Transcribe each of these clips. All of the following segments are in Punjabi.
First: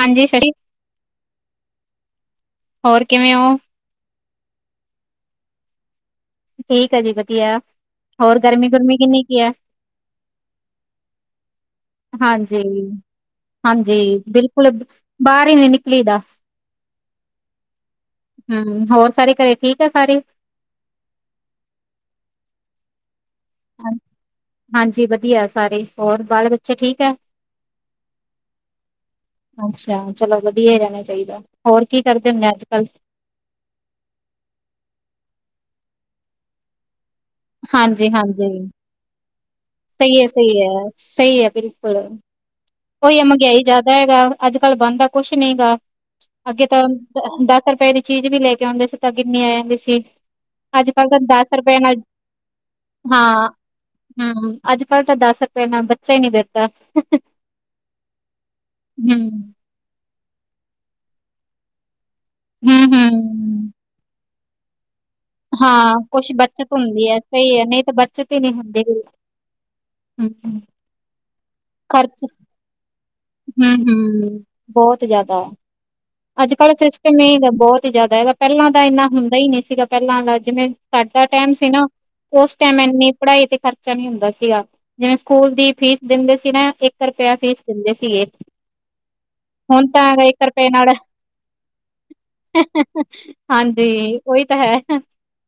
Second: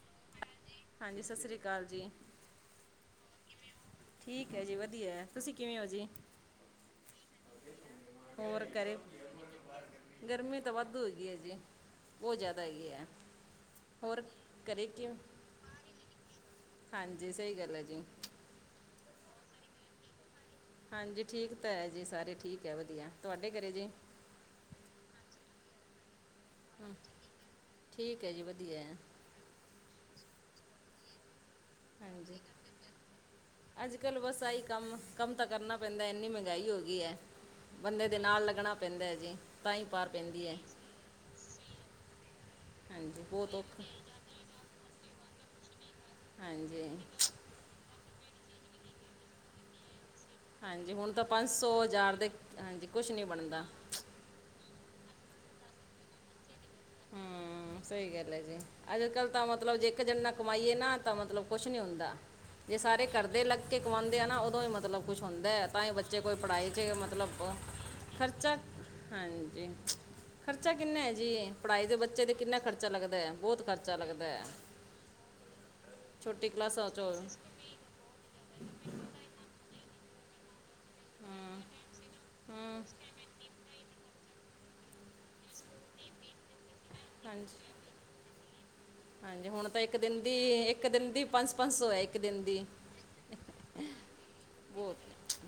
ਹਾਂਜੀ ਸੀ। ਹਾਂਜੀ ਸਤਿ ਸ਼੍ਰੀ ਅਕਾਲ ਜੀ। ਹੋਰ ਕਿਵੇਂ ਹੋ। ਠੀਕ ਹੈ ਜੀ, ਵਧੀਆ, ਤੁਸੀਂ ਕਿਵੇਂ ਹੋ ਜੀ। ਠੀਕ ਹੈ ਜੀ ਵਧੀਆ ਹੋਰ ਗਰਮੀ ਗੁਰਮੀ ਕਿੰਨੀ ਕੀ ਹੈ। ਗਰਮੀ ਤਾਂ ਵਾਧੂ ਹੈਗੀ ਹੈ ਜੀ। ਬਹੁਤ ਹਾਂਜੀ ਜ਼ਿਆਦਾ ਹੈਗੀ ਹੈ ਹਾਂਜੀ, ਹੋਰ ਬਿਲਕੁਲ, ਘਰੇ ਕਿਵੇਂ ਬਾਹਰ ਹੀ ਨੀ ਨਿਕਲੀ ਦਾ। ਹਾਂਜੀ ਸਹੀ ਗੱਲ ਹੈ ਜੀ। ਹੂ ਹੋਰ ਸਾਰੇ ਘਰੇ ਠੀਕ ਆ ਸਾਰੇ। ਹਾਂਜੀ, ਠੀਕ ਤਾਂ ਹੈ ਜੀ, ਸਾਰੇ ਠੀਕ ਹੈ, ਵਧੀਆ, ਤੁਹਾਡੇ ਘਰੇ ਜੀ। ਹਾਂਜੀ। ਵਧੀਆ ਸਾਰੇ ਹੋਰ ਬਾਅਦ ਵਿੱਚ ਠੀਕ ਹੈ ਜੀ। ਵਧੀਆ ਆ। ਅੱਛਾ ਚਲੋ ਵਧੀਆ ਹੀ ਰਹਿਣਾ ਚਾਹੀਦਾ। ਹੋਰ ਕੀ ਕਰਦੇ ਹਾਂਜੀ ਹੁੰਦੇ ਅੱਜ ਕੱਲ ਅੱਜ ਕੱਲ੍ਹ ਬਸ ਆਈ ਕੰਮ, ਕੰਮ ਤਾਂ ਕਰਨਾ ਪੈਂਦਾ ਇੰਨੀ ਮਹਿੰਗਾਈ ਹੋ ਗਈ ਹੈ। ਬੰਦੇ ਹਾਂਜੀ ਦੇ ਨਾਲ ਹਾਂਜੀ ਲੱਗਣਾ ਪੈਂਦਾ ਹੈ ਜੀ। ਤਾਂ ਹੀ ਪਾਰ ਸਹੀ ਹੈ, ਪੈਂਦੀ ਸਹੀ ਹੈ, ਸਹੀ ਹੈ ਬਿਲਕੁਲ। ਉਹੀ ਹਾਂਜੀ ਆ ਬਹੁਤ ਮਹਿੰਗਾਈ ਔਖਾ ਜ਼ਿਆਦਾ ਹੈਗਾ ਅੱਜ ਕੱਲ੍ਹ ਬੰਣਦਾ ਕੁਛ ਨਹੀਂ ਹੈ ਗਾ। ਅੱਗੇ ਤਾਂ, ਹਾਂਜੀ ਦਸ ਰੁਪਏ ਦੀ ਚੀਜ਼ ਵੀ ਲੈ ਕੇ ਆਉਂਦੇ ਸੀ ਤਾਂ ਕਿੰਨੀ ਆ ਜਾਂਦੀ ਸੀ। ਅੱਜ ਹਾਂਜੀ। ਕੱਲ ਹੁਣ ਤਾਂ ਪੰਜ ਦਸ ਸੌ ਰੁਪਏ ਨਾਲ ਹਜ਼ਾਰ ਦੇ ਹਾਂਜੀ। ਕੁਛ ਨਹੀਂ ਬਣਦਾ। ਹਮ ਅੱਜ ਕੱਲ੍ਹ ਤਾਂ ਦੱਸ ਰੁਪਏ ਨਾ ਬੱਚਾ ਹੀ ਨੀ ਦੇਤਾ। ਹਮ। ਸਹੀ ਗੱਲ ਹੈ ਜੀ। ਅੱਜ ਕੱਲ ਹੂੰ, ਤਾਂ ਮਤਲਬ ਜੇ ਇੱਕ ਜਨਾ ਕਮਾਈਏ ਨਾ ਤਾਂ ਮਤਲਬ ਕੁਛ ਨਹੀਂ ਹੁੰਦਾ। ਜੇ ਸਾਰੇ ਕਰਦੇ ਲ ਹੂੰ-ਹੂੰ। ਕਮਵਾਉਂਦੇ ਆ ਨਾ ਉਦੋਂ ਹੀ ਮਤਲਬ ਕੁਛ ਹੁੰਦਾ ਹੈ ਤਾਂ ਹੀ ਹਾਂ, ਬੱਚੇ ਕੁਛ ਕੋਈ ਬੱਚਤ ਪੜ੍ਹਾਈ ਚਚ ਹੁੰਦੀ ਹੈ, ਮਤਲਬ ਸਹੀ ਹੈ, ਨਹੀਂ ਤਾਂ ਖਰਚਾ ਹਾਜੀ। ਹਮ। ਖਰਚਾ ਕਿੰਨਾ ਹੈ ਜੀ। ਪੜ੍ਹਾਈ ਦੇ ਬੱਚੇ ਕਿੰਨਾ ਖਰਚਾ ਲੱਗਦਾ, ਬਹੁਤ ਖਰਚਾ ਲੱਗਦਾ ਹੈ। ਹੂੰ-ਹੂੰ, ਛੋਟੀ ਅੱਜ ਕੱਲ੍ਹ ਕਲਾਸਾਂ 'ਚੋਂ ਸਿਸਟਮ ਇਹ ਬਹੁਤ ਹੀ ਜ਼ਿਆਦਾ ਹੈਗਾ। ਪਹਿਲਾਂ ਤਾਂ ਇੰਨਾ ਹੁੰਦਾ ਹੀ ਨਹੀਂ ਸੀਗਾ। ਪਹਿਲਾਂ ਜਿਵੇਂ ਸਾਡਾ ਟਾਈਮ ਹੂੰ ਸੀ ਨਾ। ਉਸ ਟਾਈਮ ਹੂੰ ਇਨੀ ਪੜ੍ਹਾਈ ਤੇ ਖਰਚ ਚਾ ਨੀ ਹੁੰਦਾ ਸੀਗਾ। ਜਿਵੇਂ ਸਕੂਲ ਦੀ ਫੀਸ ਦਿੰਦੇ ਸੀ ਨਾ ਇੱਕ ਰੁਪਇਆ ਫੀਸ ਹਾਂਜੀ ਦਿੰਦੇ ਸੀਗੇ। ਹਾਂਜੀ। ਹੁਣ ਤਾਂ ਇੱਕ ਦਿਨ ਦੀ ਇੱਕ ਦਿਨ ਦੀ ਪੰਜ ਪੰਜ ਸੌ ਹੈ ਇੱਕ ਦਿਨ ਦੀ। ਹਾਂਜੀ, ਉਹੀ ਤਾਂ ਬਹੁਤ ਹੈ।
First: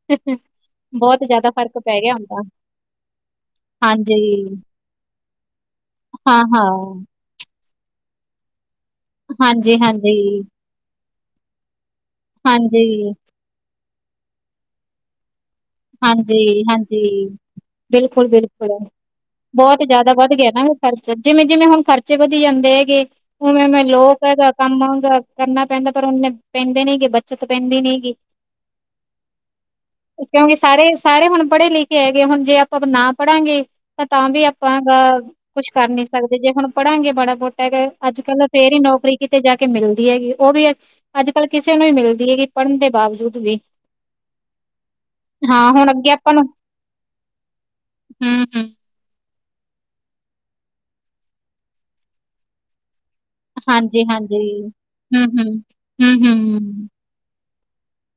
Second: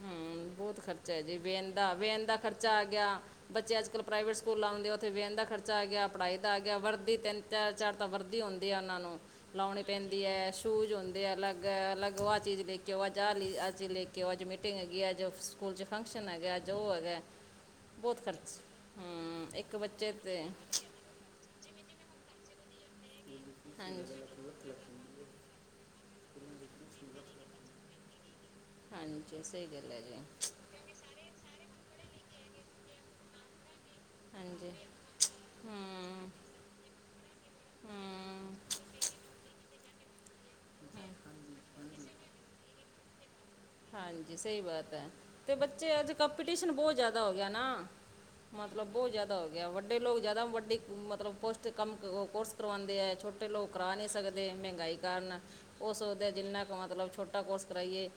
ਹਮ, ਬਹੁਤ ਖਰਚਾ ਹੈ ਜੀ ਜ਼ਿਆਦਾ ਵੇਨ ਫ਼ਰਕ ਦਾ, ਪੈ ਗਿਆ ਹੁਣ ਵੈਨ ਦਾ ਤਾਂ, ਖਰਚਾ ਆ ਗਿਆ। ਬੱਚੇ ਅੱਜ ਕੱਲ ਹਾਂਜੀ, ਪ੍ਰਾਈਵੇਟ ਸਕੂਲ ਆਉਂਦੇ ਆ ਉੱਥੇ ਵਿਆਹਿਣ ਦਾ ਖਰਚਾ ਆ ਗਿਆ। ਪੜ੍ਹਾਈ ਦਾ ਆ ਗਿਆ। ਹਾਂ-ਹਾਂ, ਵਰਦੀ ਤਿੰਨ ਚਾਰ -ਚਾਰ ਤਾਂ ਵਰਦੀ ਹੁੰਦੀ ਆ ਉਹਨਾਂ ਨੂੰ ਲਾਉਣੀ ਹਾਂਜੀ-ਹਾਂਜੀ, ਪੈਂਦੀ ਹੈ। ਸ਼ੂਜ ਹੁੰਦੇ ਆ ਅਲੱਗ, ਅਲੱਗ ਆਹ ਚੀਜ਼ ਲੈ ਕੇ ਆਓ। ਹਾਂਜੀ, ਅੱਜ ਆਹ, ਆਹ ਚੀਜ਼ ਲੈ ਕੇ ਆਓ। ਅੱਜ ਮੀਟਿੰਗ ਹੈਗੀ ਆ ਅੱਜ। ਸਕੂਲ 'ਚ ਫੰਕਸ਼ਨ ਹੈਗਾ ਅੱਜ ਉਹ ਹਾਂਜੀ-ਹਾਂਜੀ। ਹੈਗਾ ਬਹੁਤ ਬਿਲਕੁਲ, ਖਰਚ ਬਿਲਕੁਲ ਹਮ ਇੱਕ ਬਹੁਤ ਬੱਚੇ ਜਿਆਦਾ ਵੱਧ ਤੇ ਗਿਆ ਨਾ। ਫ ਸਚੀ ਮੁਚੀ ਹੁਣ ਖਰਚੇ ਵਧੀ ਜਾਂਦੇ ਹੈਗੇ। ਉਵੇਂਵੇਂ ਹਾਂਜੀ ਲੋਕ ਹੈਗਾ ਕੰਮਾਂਗਾ। ਕਰਨਾ ਪੈਂਦਾ ਪਰ ਉਹਨੇ ਪੈਂਦੇ ਨੇਗੇ ਬੱਚਤ ਪੈਂਦੀ ਨਹੀਂਗੀ। ਹਾਂਜੀ, ਸਹੀ ਗਲ ਜੀ। ਕਿਉਂਕਿ ਸਾਰੇ ਸਾਰੇ ਹੁਣ ਪੜ੍ਹੇ- ਲਿਖੇ ਹੈਗੇ ਹੁਣ ਜੇ ਆਪਾਂ ਨਾ ਪੜਾਂਗੇ। ਤਾਂ ਤਾਂ ਵੀ ਹਾਂਜੀ ਆਪਾਂ ਕੁਛ ਕਰ ਨੀ ਹਮ ਸਕਦੇ ਜੇ। ਹੁਣ ਪੜਾਂਗੇ ਮਾੜਾ- ਮੋਟਾ ਹੈਗਾ। ਅੱਜ ਕੱਲ ਤਾਂ ਹਮ ਫੇਰ ਹੀ। ਨੌਕਰੀ ਕਿਤੇ ਜਾ ਕੇ ਮਿਲਦੀ ਹੈਗੀ। ਉਹ ਵੀ ਅੱਜ-ਕੱਲ੍ਹ ਕਿਸੇ ਨੂੰ ਵੀ ਮਿਲਦੀ ਹੈਗੀ ਪੜ੍ਹਨ ਦੇ ਬਾਵਜੂਦ ਵੀ। ਹਾਂਜੀ ਸਹੀ ਬਾਤ ਹੈ, ਤੇ ਹਾਂ ਹੁਣ ਬੱਚੇ ਅੱਗੇ ਅੱਜ ਆਪਾਂ ਨੂੰ ਕੰਪੀਟੀਸ਼ਨ ਬਹੁਤ ਜਿਆਦਾ ਹੋ ਗਿਆ, ਨਾ ਹੂੰ ਹੂੰ ਮਤਲਬ ਬਹੁਤ ਜ਼ਿਆਦਾ ਹੋ ਗਿਆ, ਵੱਡੇ ਲੋਕ ਜ਼ਿਆਦਾ ਵੱਡੀ ਮਤਲਬ ਪੋਸਟ ' ਕੰਮ ਕੋਰਸ ਕਰਵਾਦੇ ਹੈ ਛੋਟੇ ਛੋਟੇ ਲੋਕ ਕਰਾ ਹਾਂਜੀ ਨਹੀਂ ਹਾਂਜੀ ਸਕਦੇ ਮਹਿੰਗਾਈ, ਹੂੰ ਕਾਰਨ ਹੂੰ ਉਹ ਹੂੰ ਸੋਦੇ ਹੂੰ ਜਿੰਨਾ ਕੁ ਮਤਲਬ ਛੋਟੇ ਛੋਟਾ ਕੋਰਸ ਕਰਾਈਏ,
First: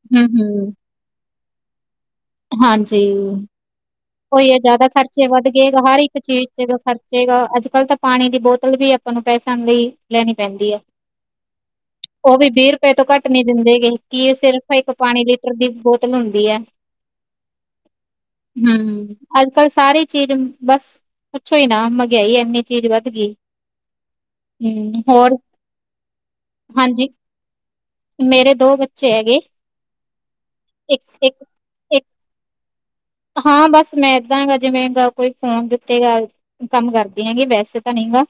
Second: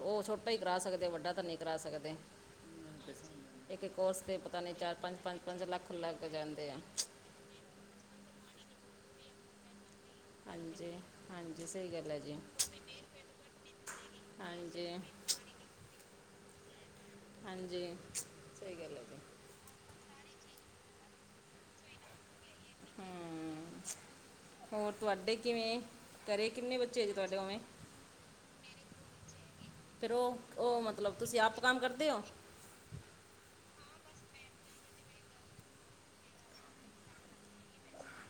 ਉਹ ਹੂੰ ਛੋਟਾ ਹੀ ਹੂੰ ਕਰਾ ਸਕਦੇ, ਵੱਡਾ ਤਾਂ ਨਹੀਂ ਕਰਾ ਸਕਦੇ। ਹਾਂਜੀ। ਇੱਕ ਇੱਕ ਕੋਰਸ ਤੇ ਉਈ ਹੈ, ਪਤਾ ਨਹੀਂ ਜਿਆਦਾ ਖਰਚੇ ਵੱਧ ਗਏ ਲੱਖ ਹਰ ਇੱਕ ਲੱਗ ਚੀਜ਼ ਜਾਂਦੇ ਚ' ਆ ਖਰਚੇ ਅੱਜ-ਕੱਲ੍ਹ ਤਾਂ ਪਾਣੀ ਦੀ ਬੋਤਲ ਵੀ ਆਪਾਂ ਨੂੰ ਪੈਸਣ ਲਈ ਲੈਣੀ ਪੈਂਦੀ ਹੈ। ਹਾਂਜੀ ਹਾਂਜੀ ਸਹੀ ਗੱਲ ਹੈ ਉਹ ਜੀ ਵੀ ਵੀਹ ਰੁਪਏ ਤੋਂ ਘੱਟ ਨਹੀਂ ਦਿੰਦੇ ਗੇ ਕੀ ਸਿਰਫ ਹਾਂਜੀ ਇੱਕ ਪਾਣੀ ਲਈ ਤਰ ਦੀਪ ਬੋਤਲ ਹੁੰਦੀ ਹੈ। ਹਾਂਜੀ। ਸਹੀ ਹਮ, ਗੱਲ ਹੈ ਜੀ ਅੱਜ ਕੱਲ੍ਹ ਸਾਰੀ ਚੀਜ਼ ਬਸ, ਪੁੱਛੋ ਹੀ ਨਾ ਮਹਿਗਈ ਇਨੀ ਚੀਜ਼ ਵੱਧ ਗਈ। ਹਮ, ਹੋਰ ਤੁਹਾਡੇ ਕਿਵੇਂ? ਘਰੇ ਕਿੰਨੇ ਬੱਚੇ ਹੈ ਹਾਂਜੀ ਜੇ ਤੁਹਾਡੇ ਉਵੇਂ ਮੇਰੇ ਦੋ ਬੱਚੇ ਹੈਗੇ। ਫੇਰ ਉਹ ਉਹ ਇੱਕ ਮਤਲਬ, ਇੱਕ ਤੁਸੀਂ ਆਪ ਕੰਮ ਇੱਕ ਕਰਦੇ ਹੋ? ਹਾਂ ਬਸ ਮੈਂ ਏਦਾਂ ਗ ਜਿਵੇਂ ਕੋਈ ਫੋਨ ਦਿੱਤੇ ਗ। ਕੰਮ ਕਰਦੀ ਹੈਗੀ ਵੈਸੇ ਤਾਂ ਨਹੀਂ ਗਾ,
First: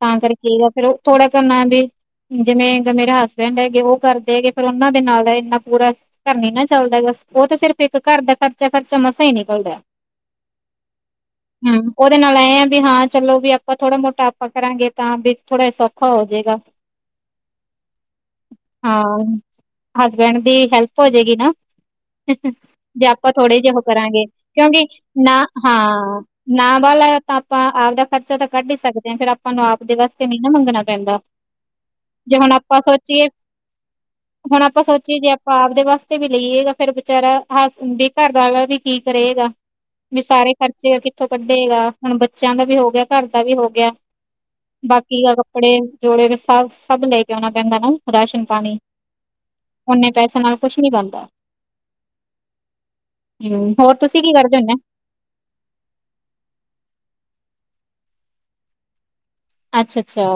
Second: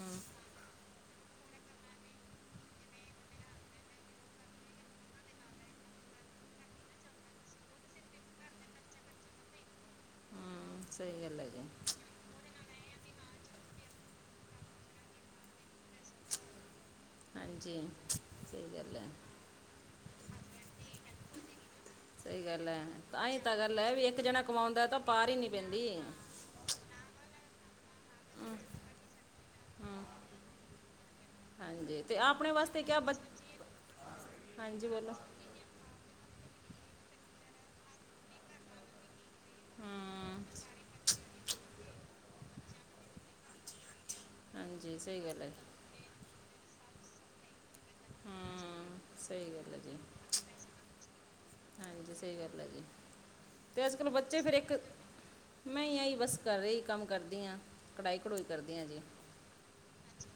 ਤਾਂ ਕਰਕੇ ਫੇਰ ਥੋੜਾ ਕਰਨਾ ਵੀ ਜਿਵੇਂ ਮੇਰੇ ਹਸਬੈਂਡ ਹੈਗੇ ਉਹ ਕਰਦੇ ਹੈਗੇ, ਫੇਰ ਉਹਨਾਂ ਦੇ ਨਾਲ ਦਾ ਇੰਨਾ ਪੂਰਾ ਕਰਨਰੀ ਨਾ ਚੱਲਦਾ, ਉਹ ਤਾਂ ਸਿਰਫ ਇੱਕ ਘਰ ਦਾ ਖਰਚਾ ਖਰਚਾ ਮਸਾ ਹੀ ਨਿਕਲਦਾ। ਹਮ, ਸਹੀ ਗੱਲ ਐ, ਹੂੰ, ਉਹਦੇ ਨਾਲ ਐਏ ਆ ਵੀ ਹਾਂ ਚਲੋ, ਵੀ ਆਪਾਂ ਥੋੜ੍ਹਾ ਮੋਟਾ ਆਪਾਂ ਕਰਾਂਗੇ ਤਾਂ ਵੀ ਥੋੜਾ ਸ ਹੋਜੇਗਾ। ਹਾਂਜੀ, ਸਹੀ ਗੱਲ ਹਾਂ ਹੈ ਹਸਬੈਂਡ ਦੀ ਹੈਲਪ ਹੋ ਜਾਏਗੀ ਨਾ, ਸਹੀ ਗੱਲ ਹੈ, ਜੇ ਆਪਾਂ ਤਾਂਹੀ ਤਾਂ ਥੋੜੇ ਜਿਹੇ ਗੱਲ ਉਹ ਹੈ, ਵੀ ਇੱਕ ਕਰਾਂਗੇ ਜਣਾ ਕਿਉਂਕਿ ਕਮਾਦਾ ਤਾਂ ਪਾਰ ਹੀ ਨਾ ਨੀ ਪੈਂਦੀ। ਹਾਂ ਨਾ ਬਾਹਾ ਤਾਂ ਆਪਾਂ ਆਪ ਦਾ ਖ਼ਰਚਾ ਤਾਂ ਕੱਢ ਹੀ ਸਕਦੇ ਹਾਂ, ਫੇਰ ਆਪਾਂ ਨੂੰ ਆਪਦੇ ਹਮ, ਵਾਸਤੇ ਵੀ ਨਾ ਮੰਗਣਾ ਪੈਂਦਾ। ਹਾਂਜੀ ਤੇ ਜੇ ਆਪਣੇ ਹੁਣ ਆਪਾਂ ਵਾਸਤੇ ਕਿਆ ਬੱਚ ਸੋਚੀਏ, ਹੁਣ ਆਪਾਂ ਹਾਂਜੀ ਬੋਲੋ ਸੋਚੀਏ ਜੇ। ਆਪਪ ਦੇ ਵਾਸਤੇ ਵੀ ਲਈਏਗਾ, ਫੇਰ ਬਾਰਾ ਹਸ ਵੀ ਘਰ ਦਾ ਵੀ ਠੀਕ ਰਹੇਗਾ, ਵੀ ਹਮ ਸਾਰੇ ਖਰਚੇ, ਉੱਥੋਂ ਕੱਢੇਗਾ, ਹੁਣ ਬੱਚਿਆਂ ਦਾ ਵੀ ਹੋ ਗਿਆ ਘਰ ਦਾ ਵੀ ਹੋ ਗਿਆ, ਹਾਂਜੀ ਸਹੀ ਬਾਕੀ ਦਾ ਗੱਲ ਹੈ ਕੱਪੜੇ ਜੋੜੇ ਸ ਸਭ ਲੈ ਕੇ ਆਣਾ ਪੈਂਦਾ, ਨਾ ਰਾਸ਼ਨ ਪਾਣੀ ਹਮ ਸਹੀ ਗੱਲ ਹੈ ਜੀ ਓਨੇ ਪੈਸੇ ਨਾਲ ਕੁਛ ਨੀ ਹਾਂਜੀ ਸਹੀ ਗੱਲ ਹੈ, ਜੀ ਹੂੰ ਤੇ ਹੋਰ ਅੱਜ-ਕੱਲ੍ਹ ਤੁਸੀਂ ਕੀ ਬੱਚੇ ਫਿਰ ਕਰਦੇ ਹੁੰਦੇ ਇੱਕ ਮੈਂ ਆ ਹੀ ਬਸ ਕਰ ਰਹੀ ਕੰਮ ਕਰਦੀ ਹਾਂ, ਕਢਾਈ-ਕਢੂਈ ਕਰਦੀ ਹਾਂ ਜੀ। ਅੱਛਾ-ਅੱਛਾ,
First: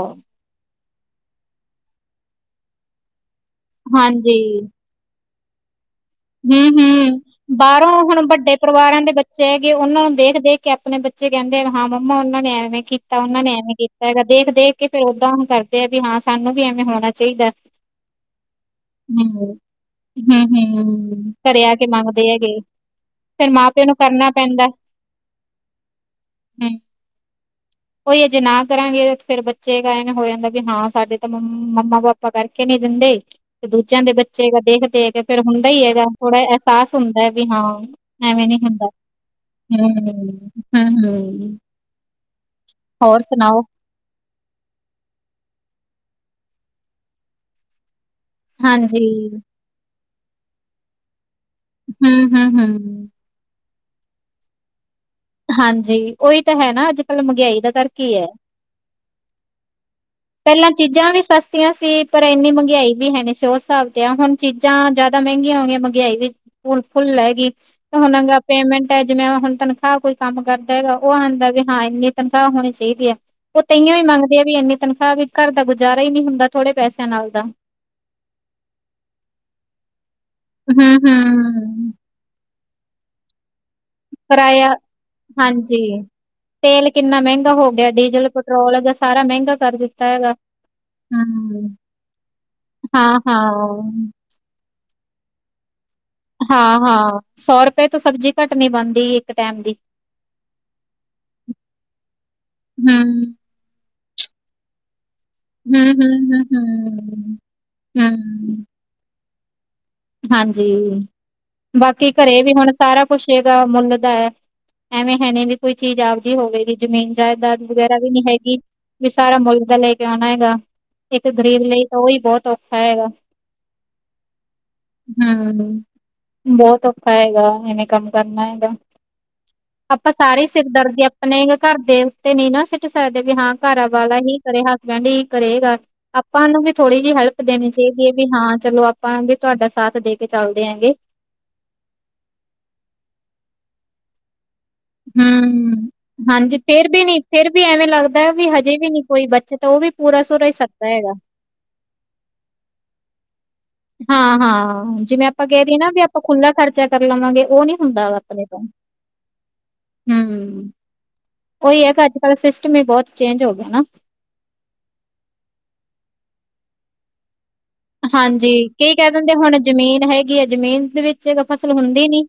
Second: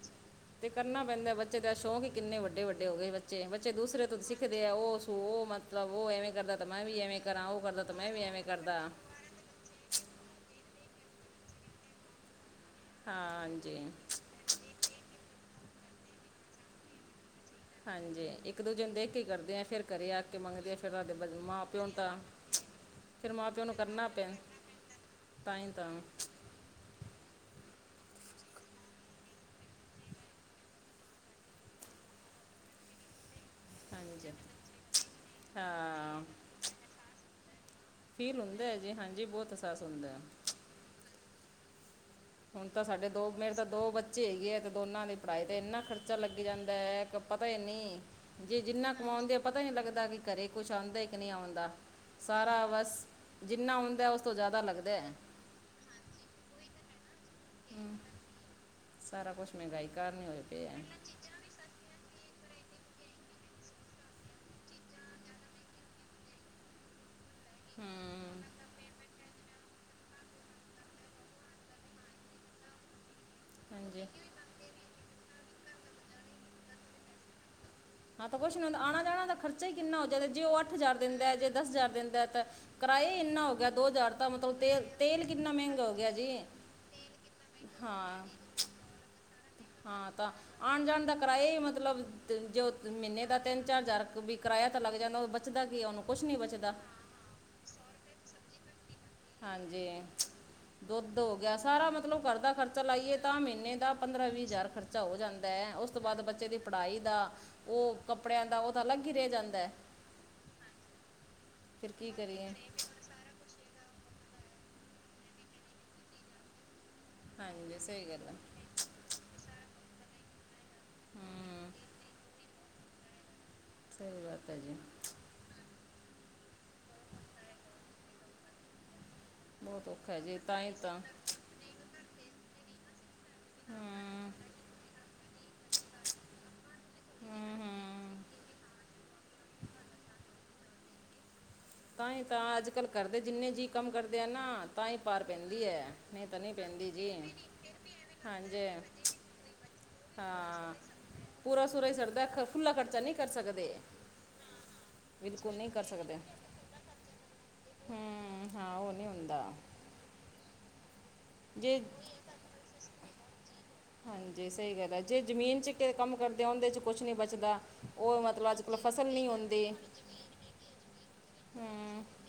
ਤੇ ਕਰਨਾ ਪੈਂਦਾ, ਬੱਚੇ ਦਾ ਸ਼ੌਂਕ ਹੀ ਕਿੰਨੇ ਵੱਡੇ-ਵੱਡੇ ਹੋ ਗਏ ਬੱਚੇ, ਦੂਸਰੇ ਤੋਂ ਹਾਂਜੀ ਸਿੱਖਦੇ, ਉਹ ਮਤਲਬ ਉਹ ਐਵੇਂ। ਕਰਦਾ ਤਾਂ ਮੈਂ ਵੀ ਹੂੰ-ਹੂੰ, ਐਵੇਂ ਕਰਾਂ ਉਹ ਕਰਦਾ ਬਾਹਰੋਂ ਤਾਂ ਮੈਂ ਹੁਣ ਵੀ ਐਵੇਂ ਵੱਡੇ ਕਰਦਾ ਪਰਿਵਾਰਾਂ ਦੇ ਬ ਹੈਗੇ ਉਹਨਾਂ ਨੂੰ ਦੇਖ-ਦੇਖ, ਕੇ ਆਪਣੇ ਬੱਚੇ ਕਹਿੰਦੇ ਹਨ ਹਾਂ ਮੰਮਾ ਉਹਨਾਂ ਨੇ ਐਵੇਂ ਕੀਤਾ ਉਹਨਾਂ ਨੇ ਐਵੇਂ ਹਾਂਜੀ ਕੀਤਾ ਹੈਗਾ, ਦੇਖ-ਦੇਖ ਕੇ ਫੇਰ ਓਦਾਂ ਕਰਦੇ ਆ ਵੀ ਹਾਂ ਸਾਨੂੰ ਵੀ ਐਵੇਂ ਹੋਣਾ ਚਾਹੀਦਾ। ਹਾਂਜੀ ਇੱਕ ਦੂਜਨ ਦੇਖ ਕੇ ਕਰਦੇ, ਆ ਹੂੰ-ਹੂੰ-ਹੂੰ ਫੇਰ ਘਰੇ ਆ ਕੇ ਮੰਗਦੇ ਆ ਫਿਰ। ਘਰੇ ਮਾਂ ਆ ਪਿਓ ਕੇ ਨੂੰ ਤਾਂ ਮੰਗਦੇ ਹੈਗੇ ਫਿਰ ਮਾਂ ਪਿਓ ਨੂੰ ਕਰਨਾ ਪਿਆ। ਤਾਈ ਤਾਂ, ਹੂੰ, ਉਹੀ ਅਜੇ ਨਾ ਕਰਾਂਗੇ, ਫੇਰ ਬੱਚੇ ਕ ਇਹਨਾ ਹੋ ਜਾਂਦਾ ਵੀ ਹਾਂ ਸਾਡੇ ਤਾਂ ਮੰਮਾ, ਪਾਪਾ ਪ ਕਰਕੇ ਨੇ ਦਿੰਦੇ। ਦੂਜਿਆਂ ਦੇ ਹਾਂਜੀ ਬੱਚੇ ਹੈ ਦੇਖ- ਦੇਖ ਫੇਰ ਹੁੰਦਾ ਹੀ ਹੈਗਾ ਹਾਂ ਥੋੜ੍ਹਾ ਅਹਿਸਾਸ ਹੁੰਦਾ ਹੈ ਵੀ ਹਾਂ ਫੀਲ ਐਵੇਂ ਨੀ ਹੁੰਦਾ ਹੈ ਜੀ। ਹਾਂਜੀ ਬਹੁਤ ਅਹਿਸਾਸ ਹੁੰਦੈ। ਹਮ ਹਮ। ਹੁਣ ਤਾਂ ਸਾਡੇ ਦੋ, ਮੇਰੇ ਤਾਂ ਦੋ ਬੱਚ ਚੇਗੀ ਐ ਤੇ ਦੋਨਾਂ ਨੇ ਪੜ੍ਹਾਈ ਤੇ ਇੰਨਾ ਖਰਚਾ ਲੱਗੀ ਜਾਂਦਾ ਹੈ ਕੇ ਪਤਾ ਹੀ ਨਹੀਂ। ਜੇ ਜਿੰਨਾ ਹਾਂਜੀ ਕਮਾਉਂਦੇ ਆ ਪਤਾ ਹੀ ਨਹੀਂ ਲੱਗਦਾ ਕਿ ਘਰੇ ਕੁਛ ਆਂਦਾ ਕਿ ਨਹੀਂ ਆਉਂਦਾ। ਹੂੰ ਹੂੰ ਸਾਰਾ ਵਸ ਹੂੰ ਜਿੰਨਾ ਓਦਾ ਉਸ ਤੋਂ ਜਾਦਾ ਲੱਗਦਾ। ਹਾਂਜੀ। ਉਹੀ ਤੇ ਹੈ ਨਾ ਅੱਜ ਕੱਲ੍ਹ ਮੰਗਿਆਾਈ ਦਾ ਕਰਕੇ ਹੀ ਹੈ। ਸਾਰਾ ਕੁਛ ਮਹਿੰਗਾਈ ਕਾਰਨ ਈ ਹੋਏ ਪਏ ਹੈ। ਤੀਆਂ ਸੀ ਪਰ ਏਨੀ ਮੰਗਿਆਈ ਵੀ ਹੈ ਨਹੀਂ ਸੀ। ਉਸ ਹਿਸਾਬ ਤੇ ਆ ਹੁਣ ਚੀਜ਼ਾਂ ਜ਼ਿਆਦਾ ਮਹਿੰਗੀਆਂ ਹੋ ਗਈਆਂ ਮੰਗਿਆਈ ਵੀ। ਫੁੱਲ - ਫੁੱਲ ਲੈਗੀ ਤੇ ਹੁਣ ਅ ਹੂੰ ਪੇਮੈਂਟਾ ਜਿਵੇਂ ਹੁਣ ਤੈਨੂੰ ਤਖਾਹ ਕੋਈ ਕੰਮ ਕਰਦਾ ਹੈਗਾ ਉਹ ਆਦਾ ਵੀ ਹਾਂ ਇੰਨੀ ਤਨਖਾਹ ਹੋਣੀ ਚਾਈਦੀ ਹੈ ਉਹ ਤੇਈਓ ਈ ਹਾਂਜੀ ਮੰਗਦੇ ਆ ਵੀ ਇੰਨੀ ਤਨਖਾਹ ਵੀ ਘਰ ਦਾ ਗੁਜ਼ਾਰਾ ਈ ਨੀ ਹੁੰਦਾ ਥੋੜੇ ਪੈਸਿਆਂ ਨਾਲ ਦਾ। ਹਾਂ ਤਾਂ ਕੁੱਛ ਨੀ ਹੁੰਦਾ ਆਣਾ ਜਾਣਾ, ਤਾਂ ਖਰਚਾ ਹੀ ਕਿੰਨਾ ਹੋ ਜਾਂਦਾ, ਜੇ ਉਹ ਅੱਠ ਹਜ਼ਾਰ ਦਿੰਦਾ ਜੇ ਦਸ ਹਜ਼ਾਰ ਹੂੰ-ਹੂੰ ਦਿੰਦਾ ਤੇ। ਕਿਰਾਏ ਇੰਨਾ, ਦੋ ਹਜ਼ਾਰ ਤਾਂ ਮਤਲਬ ਕਿਰਾਇਆ ਤੇਲ-ਤੇਲ ਕਿੰਨਾ ਹਾਂਜੀ ਮਹਿੰਗਾ ਹੋ ਗਿਆ ਜੀ, ਹਾਂ ਪੈਟ੍ਰੋਲ ਏਗਾ ਸਾਰਾ ਮਹਿੰਗਾ। ਕਰ ਦਿੱਤਾ ਹਾਂ ਤਾਂ ਹੈਗਾ ਆਣ ਜਾਣ ਦਾ ਕਿਰਾਇਆ, ਹੀ ਹੂੰ ਮਤਲਬ ਜੋ ਮਹੀਨੇ ਦਾ ਤਿੰਨ ਚਾਰ ਹਾਂ-ਹਾਂ ਹਜ਼ਾਰ ਵੀ ਕਿਰਾਇਆ ਤਾਂ ਲੱਗ ਜਾਂਦਾ, ਉਹ ਬਚਦਾ ਕੀ ਉਹਨੂੰ ਕੁਝ ਨਹੀਂ ਬਚਦਾ ਹਾਂ -ਹਾਂ ਸੌ ਰੁਪਏ ਤੋਂ ਸਬਜ਼ੀ ਘੱਟ ਨੀ ਬਣਦੀ। ਹਾਂਜੀ ਦੁੱਧ ਹੋ ਗਿਆ ਸਾਰਾ ਮਤਲਬ ਘਰ ਦਾ ਖਰਚਾ ਲਾਈਏ ਤਾਂ ਹੂੰ, ਮਹੀਨੇ ਦਾ ਪੰਦਰਾਂ ਵੀਹ ਹਜ਼ਾਰ ਖਰਚਾ ਹੋ ਜਾਂਦਾ ਐ ਹੂੰ, ਉਸ ਤੋਂ ਹੂੰ, ਬਾਅਦ ਹੂੰ, ਬੱਚੇ ਦੀ ਪੜ੍ਹਾਈ ਦਾ, ਹੂੰ, ਉਹ ਕੱਪੜਿਆਂ ਦਾ ਹੂੰ। ਉਹ ਪਤਾ ਅੱ ਗਿਰਿਆ ਜਾਂਦਾ ਹੈ [unintelligible] ਹਾਂਜੀ। ਫਿਰ ਬਾਕੀ ਕੀ ਘਰੇ ਕਰੀਏ ਵੀ ਹੁਣ ਸਾਰਾ ਪੁੁਛੇਗਾ ਮੁੱਲ ਦਾ ਹੈ ਐਵੇਂ ਹੈਵੈ ਵੀ ਕੋਈ ਚੀਜ਼ ਆਪਦੀ ਹੋ ਗਈ ਜ਼ਮੀਨ ਜਾਇਦਾਦ ਹਾਂਜੀ ਵਗੈਰਾ ਸਹੀ ਵੀ ਨਈ ਗੱਲ ਹੈ ਹੈਗੀ। ਕਿ ਸਾਰਾ ਮੁਲਕ ਦਾ ਲੈ ਕੇ ਆਣਾ ਹੈਗਾ। ਇੱਕ ਗ਼ਰੀਬ ਹੂੰ ਲਈ ਤਾਂ ਉਹੀ ਬਹੁਤ ਔਖਾ ਹੈਗਾ। ਸਹੀ ਬਾਤ ਹੈ ਜੀ। ਹਮ ਬਹੁਤ ਔਖਾ ਹੈਗਾ। ਇਹਨੇ ਕੰਮ ਕਰਨਾ ਹੈਗਾ। ਬਹੁਤ ਆਪਾਂ ਔਖਾ ਹੈ ਜੀ ਸਾਰੇ ਈ ਤਾਂ ਸਿਰ ਹੀ ਤਾਂ ਦਰਦੀ ਆਪ ਆਪਣੇ ਘਰ ਦੇ ਉੱਤੇ ਨਈ ਨਾ ਸਿੱਟ ਸਕਦੇ। ਹਾਂ ਘਰਵਾਲਾ ਹੂੰ ਹੀ ਕਰੇਹਾ, ਹਸਬੈਂਡ ਹੀ ਕਰੇਗਾ। ਆਪਾਂ ਨੂੰ ਵੀ ਥੋੜ੍ਹੀ ਜੀ ਹੈਲਪ ਹੂੰ ਦੇਣੀ ਚਾਈਦੀ ਹੈ ਹੂੰ ਵੀ ਹਾਂ ਚਲੋ ਆਪਾਂ ਵੀ ਤੁਹਾਡਾ ਸਾਥ ਦੇ ਕੇ ਚੱਲਦੇ ਐ ਗੇ। ਤਾ ਈ ਤਾਂ, ਅੱਜ ਕੱਲ ਘਰਦੇ ਜਿੰਨੇ ਜੀਅ ਕੰਮ ਕਰਦੇ ਆ ਨਾ ਤਾਂ ਹੀ ਪਾਰ ਪੈਂਦੀ ਹੂੰ। ਹੈ। ਨਈ ਤਾਂ ਨਈ ਹਾਂਜੀ ਫੇਰ ਪੈਂਦੀ ਵੀ ਜੀ, ਨੀ ਫੇਰ ਵੀ ਐਵੇਂ ਲੱਗਦਾ ਵੀ ਹਾਂਜੀ। ਹਜੇ ਵੀ ਨੀ ਕੋਈ ਬੱਚਤ ਉਹ ਵੀ ਪੂਰਾ ਸੂਰਾ ਹੀ ਹਾਂ ਸਰਦਾ ਹੈਗਾ। ਪੂਰਾ ਸੂਰਾ ਈ ਸਰਦਾ ਖੁੱਲਾ ਖਰਚਾ ਨਹੀਂ ਕਰ ਸਕਦੇ। ਹਾਂ -ਹਾਂ ਜਿਵੇਂ ਆਪਾਂ ਬਿਲਕੁਲ ਕਹਿ ਨਹੀਂ ਦੀਏ ਕਰ ਨਾ ਵੀ ਸਕਦੇ ਆਪਾਂ ਖੁੱਲਾ ਖਰਚਾ ਕਰ ਲਵਾਂਗੇ ਉਹ ਨੀ ਹੁੰਦਾ ਆਪਣੇ। ਹੂੰ ਹਾਂ ਉਹ ਨੀ ਹੁੰਦਾ। ਹਮ ਜੇ ਉਹੀ ਹੈ ਕਿ ਅੱਜ ਕਲ ਸਿਸਟਮ ਈ ਬਹੁਤ ਚੇਂਜ ਹੋ ਗਿਆ ਨਾ। ਹਾਂਜੀ। ਸਹੀ ਗੱਲ ਐ ਜੇ ਜ਼ਮੀਨ 'ਚ ਕੇ ਕੰਮ ਕਰਦੇ ਔਂਦੇ 'ਚ ਕੁਛ ਨੀ ਬਚਦਾ। ਉਹ ਹਾਂਜੀ। ਮਤਲਬ ਅੱਜ ਕੱਲ ਕਈ ਕਹਿ ਫਸਲ ਨਹੀਂ ਦਿੰਦੇ ਹੁਣ ਹੁੰਦੀ ਜ਼ਮੀਨ ਹੈਗੀ ਐ ਜ਼ਮੀਨ ਦੇ ਵਿੱਚ ਫਸਲ ਹੂੰ ਹੁੰਦੀ ਨੀ।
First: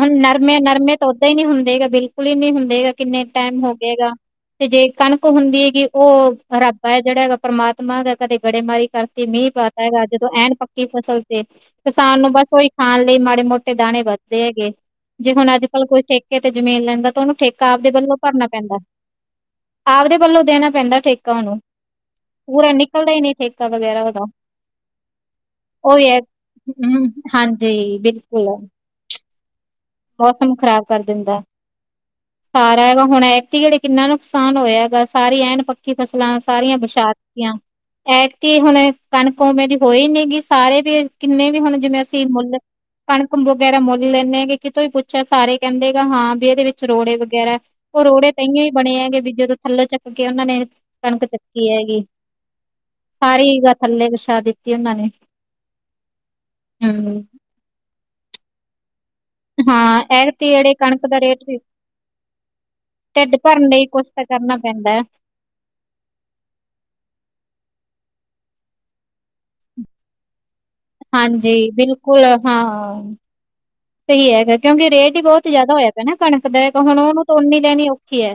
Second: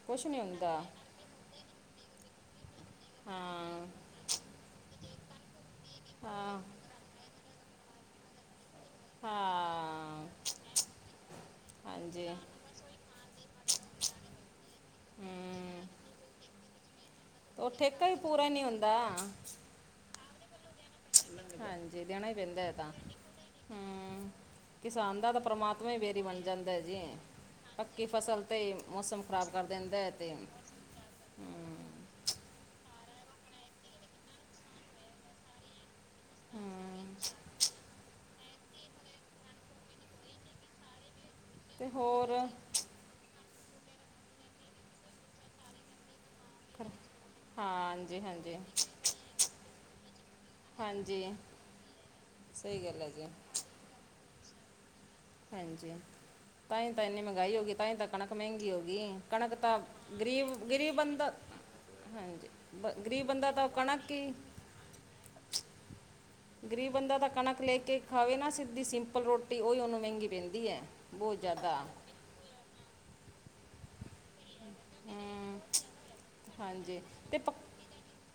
ਹੁਣ ਕੁਝ ਨਹੀਂ ਨਰਮੇ ਹੁੰਦਾ -ਨਰਮੇ ਤੋ ਦੇ ਈ ਨਹੀਂ ਹੁੰਦੇ ਕਦੇ ਬਿਲਕੁਲ ਹੀ ਨੀ ਹੁੰਦੇ ਆ ਕਿੰਨੇ ਟਾਈਮ ਹੋ ਹਾਂ ਗਏ ਹੈਗਾ ਤੇ ਜੇ ਕਣਕ ਹੁੰਦੀ ਹੈਗੀ ਹਾਂ। ਮੈ ਜਿਹੜਾ ਹੈਗਾ ਪਰਮਾਤਮਾ ਦਾ ਕਦੇ ਗੜੇਮਾਰੀ ਕਰਤੀ ਮੀਂਹ ਪਾਤ ਹੈਗਾ ਹਾਂ ਜਦੋਂ, ਐਨ ਪੱਕੀ ਫਸਲ ਤੇ ਕਿਸਾਨ ਹਾਂਜੀ ਨੂੰ ਬਸ ਉਹੀ ਖਾਣ ਲਈ ਮਾੜੇ- ਮੋਟੇ ਦਾਣੇ ਵੱਧਦੇ ਹੈਗੇ। ਜੇ ਹੁਣ ਅੱਜ -ਕੱਲ ਹੂੰ ਕੋਈ ਠੇਕੇ ਤੇ ਜ਼ਮੀਨ ਲੈਂਦਾ ਤੇ ਉਹਨੂੰ ਉਹ ਠੇਕਾ ਆਪਦੇ ਹੀ ਵੱਲੋਂ ਭਰਨਾ ਪੂਰਾ ਨਹੀਂ ਪੈਂਦਾ? ਹੁੰਦਾ ਆਪਦੇ ਵੱਲੋਂ ਦੇਣਾ ਪੈਂਦਾ ਠੇਕਾ ਓਨੂੰ ਹਾਂਜੀ ਦੇਣਾ ਹੀ ਪੈਂਦਾ ਪੂਰਾ ਹੈ ਤਾਂ ਨਿਕਲਦਾ ਹੀ ਨਹੀਂ ਠੇਕਾ ਵਗੈਰਾ ਉਹਦਾ। ਹੂੰ ਕਿਸਾਨ ਦਾ-ਦਾ ਪਰਮਾਤਮਾ ਉਹ ਹੀ ਵੀ ਹੈ ਵੈਰੀ ਬਣ ਜਾਂਦਾ ਐ ਜੀ ਹਮ ਹਾਂਜੀ ਪੱਕੀ ਫਸਲ ਬਿਲਕੁਲ 'ਤੇ ਈ ਮੌਸਮ ਖ਼ਰਾਬ ਕਰ ਦਿੰਦਾ ਤੇ ਮੌਸਮ ਖ਼ਰਾਬ ਕਰ ਦਿੰਦਾ ਹੂੰ ਸਾਰਾ ਹੈਗਾ ਹੁਣ ਐਕਤੀ ਘੜੇ ਕਿੰਨਾ ਨੁਕਸਾਨ ਹੋਇਆ ਹੈਗਾ ਸਾਰੀ ਐਨ ਪੱਕੀ ੀ ਫਸਲਾਂ ਸਾਰੀਆਂ ਬਛਾ ਹੂੰ ਦਿੱਤੀਆਂ ਐਤਕੀ ਹੁਣ ਕਣਕ ਉਵੇਂ ਦੀ ਹੋਈ ਨਹੀਂ ਹੈਗੀ ਸਾਰੇ ਵੀ ਕਿੰਨੇ ਵੀ ਹੁਣ ਤੇ ਜਿਵੇਂ ਅਸੀਂ ਹੋਰ ਮੁੱਲ ਕਣਕ ਵਗੈਰਾ ਮੁੱਲ ਲੈਂਦੇ ਆ ਕਿਤੋਂ ਹੀ ਪੁੱਛਿਆ ਸਾਰੇ ਕਹਿੰਦੇ ਹਾਂ ਦੇ ਵਿੱਚ ਰੋੜੇ ਵਗੈਰਾ ਉਹ ਹਾਂਜੀ ਰੋੜੇ ਤਾਂ ਹਾਂਜੀ ਇਏ ਹੀ ਬਣੇ ਹੈਗੇ ਵੀ ਜਦੋਂ ਥੱਲੋਂ ਚੱਕ ਕੇ ਉਹਨਾਂ ਨੇ ਕਣਕ ਹਾਂਜੀ ਚੱਕੀ ਹੈਗੀ। ਸਹੀ ਗੱਲ ਏ ਜੀ। [unintelligible] ਥੱਲੇ ਵਿਛਾ ਦਿੱਤੀ ਉਹਨਾਂ ਨੇ। ਹਾਂਜੀ ਤਾਂ ਹੀ ਤਾਂ ਹਮ ਇੰਨੀ ਮਹਿੰਗਾਈ ਹੋ ਗਈ ਤਾਂ ਹੀ ਤਾਂ ਕਣਕ ਮਹਿੰਗੀ ਹੋ ਗਈ ਕਣਕ ਤਾਂ ਹਾਂ ਐਤਕੀ ਗਰੀਬ ਜਿਹੜੇ ਗਰੀਬ ਕਣਕ ਦਾ ਬੰਦਾ ਰੇਟ ਵੀ ਹਾਂਜੀ ਬ ਗ਼ਰੀਬ ਢਿੱਡ ਬੰਦਾ ਤਾਂ ਭਰਨ ਉਹ ਲਈ ਕੁਛ ਕਣਕ ਤਾਂ ਹੀ ਕਰਨਾ ਪੈਂਦਾ ਹੈ। ਗਰੀਬ ਬੰਦਾ ਦਾ ਕਣਕ ਲੈ ਕੇ ਖਾਵੇ ਨਾ ਸਿੱਧੀ ਸਿੰਪਲ ਰੋਟੀ ਉਹੀ ਉਹਨੂੰ, ਮਹਿੰਗੀ ਪੈਂਦੀ ਐ। ਹਾਂਜੀ। ਬਿਲਕੁਲ ਹਾਂ ਸਹੀ ਹੈਗਾ। ਕਿਉਂਕਿ ਰੇਟ ਹੀ ਬਹੁਤ ਹਮ, ਜ਼ਿਆਦਾ ਹੋਇਆ ਪਯਾਂ ਨਾ ਕਣਕ ਦਾ ਹੁਣ ਹਾਂਜੀ ਉਹਨੂੰ ਤੇ ਪਕ ਉਨੀ ਲੈਣੀ ਔਖੀ ਹੈ।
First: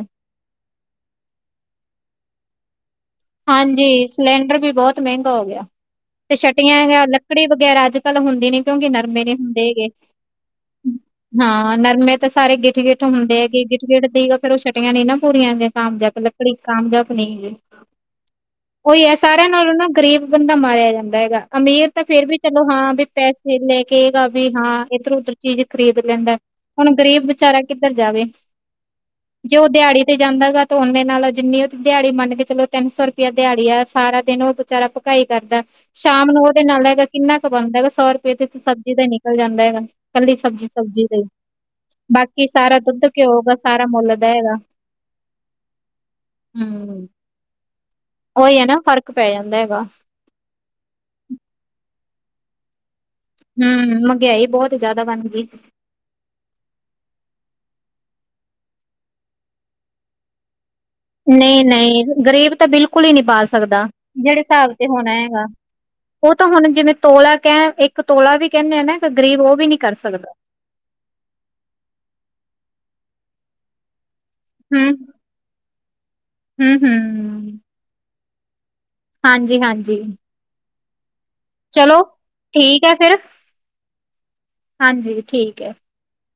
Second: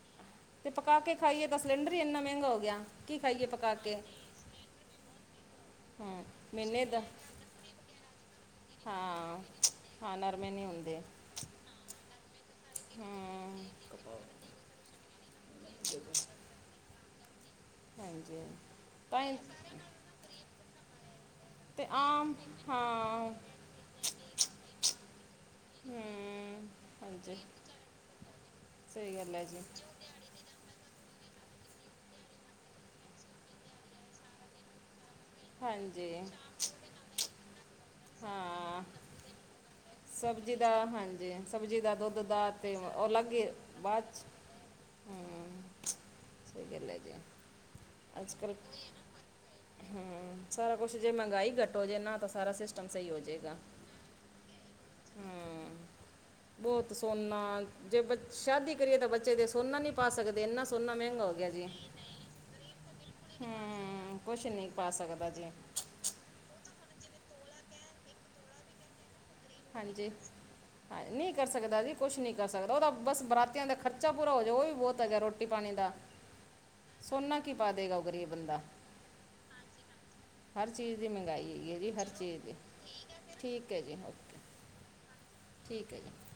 ਤੇ ਪਕਾ ਕੇ ਖਾਈਏ ਤਾਂ ਸਲੇਂਡਰ ਈ ਏਨਾ ਮਹਿੰਗਾ ਹੋ ਗਿਆ। ਕੀ ਖਾਈਏ ਪਕਾ ਕੇ ਹਾਂਜੀ। ਸਲੇਂਡਰ ਵੀ ਬਹੁਤ ਮਹਿੰਗਾ ਹੋ ਗਿਆ। ਹਾਂ ਤੇ ਛਟੀਆਂ ਮੈਨੇ ਦਾ ਹੈਗਾ ਲੱਕੜੀ ਵਗੈਰਾ ਅੱਜ ਕੱਲ ਹੁੰਦੀ ਨੀ ਕਿਉਂਕਿ ਨਰਮੇ ਨੀ ਹਾਂ ਹੁੰਦੇ ਹੈਗੇ। ਹਾਂ ਨਰਮੇ ਨਹੀਂ ਹੁੰਦੇ ਹਾਂ ਨਰਮੇ ਤਾਂ ਸਾਰੇ ਗਿੱਠ-ਗਿੱਠ ਹੁੰਦੇ ਹਾਂ ਹੈਗੇ ਗਿੱਠ ਗਿੱਠ ਦੀ ਫੇਰ ਉਹ ਛਟੀਆਂ ਨੇ ਨਾ ਪੂਰੀਆਂ ਦੀਆਂ ਕਾਮਯਾਬ ਲੱਕੜੀ ਕਾਮਯਾਬ ਨਹੀਂ ਹੈ। ਹਾਂਜੀ ਉਹੀ ਹੈ ਤਾਂ ਹੀ- ਸਾਰਿਆਂ ਨਾਲ ਉਹ ਨਾ ਗਰੀਬ ਬੰਦਾ ਮਾਰਿਆ ਜਾਂਦਾ ਹੈਗਾ। ਤੇ ਅਮੀਰ ਤਾਂ ਫੇਰ ਆਮ ਵੀ ਚਲੋ ਹਾਂ ਵੀ ਪੈਸੇ ਲੈ ਕੇਏਗਾ ਵੀ ਹਾਂ ਇਧਰ ਉਧਰ ਚੀਜ਼ ਖਰੀਦ ਲੈਂਦਾ। ਹਮ, ਹੁਣ ਗ਼ਰੀਬ ਹਾਂਜੀ ਵਿਚਾਰਾ ਕਿੱਧਰ ਜਾਵੇ। ਸਹੀ ਗੱਲ ਹੈ ਜੀ। ਜਾਂਦਾ ਗਾ ਤੇ ਉਹਦੇ ਨਾਲ ਜਿੰਨੀ ਉਹ ਦਿਹਾੜੀ ਮੰਨ ਕੇ ਚਲੋ ਤਿੰਨ ਸੌ ਰੁਪਇਆ ਦਿਹਾੜੀ ਆ ਸਾਰਾ ਦਿਨ ਉਹ ਵਿਚਾਰਾ ਭਕਾਈ ਕਰਦਾ, ਹਾਂਜੀ ਸ਼ਾਮ ਨੂੰ ਉਹਦੇ ਨਾਲ ਹੈਗਾ ਕਿੰਨਾ ਕੁ ਬਣਦਾ ਹੈਗਾ ਸੌ ਰੁਪਏ ਤੇ ਹਾਂ ਸਬਜ਼ੀ ਦਾ ਈ ਨਿ ਕਲ ਜਾਂਦਾ ਹੈਗਾ। ਇਕੱਲੀ ਸਬਜ਼ੀ ਦਾ ਸਬਜ਼-ਸੁਬਜ਼ੀ ਲਈ ਹਾਂਜੀ ਸਬਜ਼ੀ ਦਾ ਦੁੱਧ ਬਾਕੀ ਦਾ ਤੇ ਸਾਰਾ ਦੁੱਧ, ਉਹ ਅਲੱਗ ਘਿਓ ਹੀ ਗਾ ਸਾਰਾ ਬਾਅਦ ਮੁੱਲ ਚ ਦਾ ਹੈਗਾ। ਹਮ, ਹੂੰ [unintelligible] ਅੱਜ ਕੱਲ ਉਹੀ ਹੈ ਨਾ ਫ਼ਰਕ ਪੈ ਜਾਂਦਾ ਹੈਗਾ। ਹਮ ਸਾਰਾ ਕੁਛ ਜੇ ਮਹਿੰਗਾਈ ਘੱਟ ਜੇ ਨਾ ਤਾਂ ਸਾਰਾ ਸਿਸਟਮ ਸਹੀ ਹੋ ਜਾਏ। ਹੂੰ-ਹੂੰ ਮਹਿੰਗਾਈ ਬਹੁਤ ਜਿਆਦਾ ਬਣ ਗਈ। ਹਮ ਬਹੁਤ ਸੋਨਾ ਜੇ ਬ ਸ਼ਾਦੀ ਕਰੀਏ ਤਾਂ ਬੱਚੇ ਦੇ ਸੋਨਾ ਨਹੀਂ ਪਾ ਸਕਦੇ ਇੰਨਾ ਸੋਨਾ ਮੈਂ ਨਹੀਂ-ਨਹੀਂ ਗ਼ਰੀਬ ਤਾਂ ਬਿਲਕੁਲ ਹੀ ਨਹੀਂ ਪਾ ਸਕਦਾ ਹਮ ਜਿਹੜੇ ਕੁਝ ਨਹੀਂ ਹਿਸਾਬ ਤੇ ਪਾ ਹੁਣ ਸਕਦਾ ਜੀ ਹੈਗਾ। ਉਹ ਤਾਂ ਹੁਣ ਜਿਵੇਂ ਤੋਲਾ ਕਹਿ ਇੱਕ ਤੋਲਾ ਵੀ ਕਹਿੰਦੇ ਆ ਨਾ ਗਰੀਬ ਉਹ ਵੀ ਨਹੀਂ ਕਰ ਹਾਂਜੀ, ਸਕਦਾ। ਹਾਂ ਨਹੀਂ ਕਰ ਸਕਦਾ ਜੀ ਕੁਛ ਨਹੀਂ ਕਰ ਸਕਦਾ ਉਹ ਤਾਂ ਬਸ ਬਰਾਤੀਆਂ ਦਾ ਖਰਚਾ ਪੂਰਾ ਹੋ ਹੈ ਉਹ ਵੀ ਬਹੁਤ ਹੈਗਾ ਰੋਟੀ ਪਾਣੀ ਦਾ। ਹੂੰ-ਹੂੰ ਸੋਨਾ ਕੀ ਪਾ ਦੇਗਾ ਉਹ ਗਰੀਬ ਬੰਦਾ। ਹਾਂਜੀ-ਹਾਂਜੀ ਹਰ ਚੀਜ਼ ਦੀ ਮਹਿੰਗਾਈ ਹੈਗੀ ਹੈ ਜੀ ਚਲੋ ਹਰ ਚੀਜ਼ ਦੀ, ਠੀਕ ਹੈ ਫਿਰ ਠੀਕ ਹੈ ਜੀ ਓਕੇ। ਹਾਂਜੀ ਠੀਕ ਏ। [unintelligible]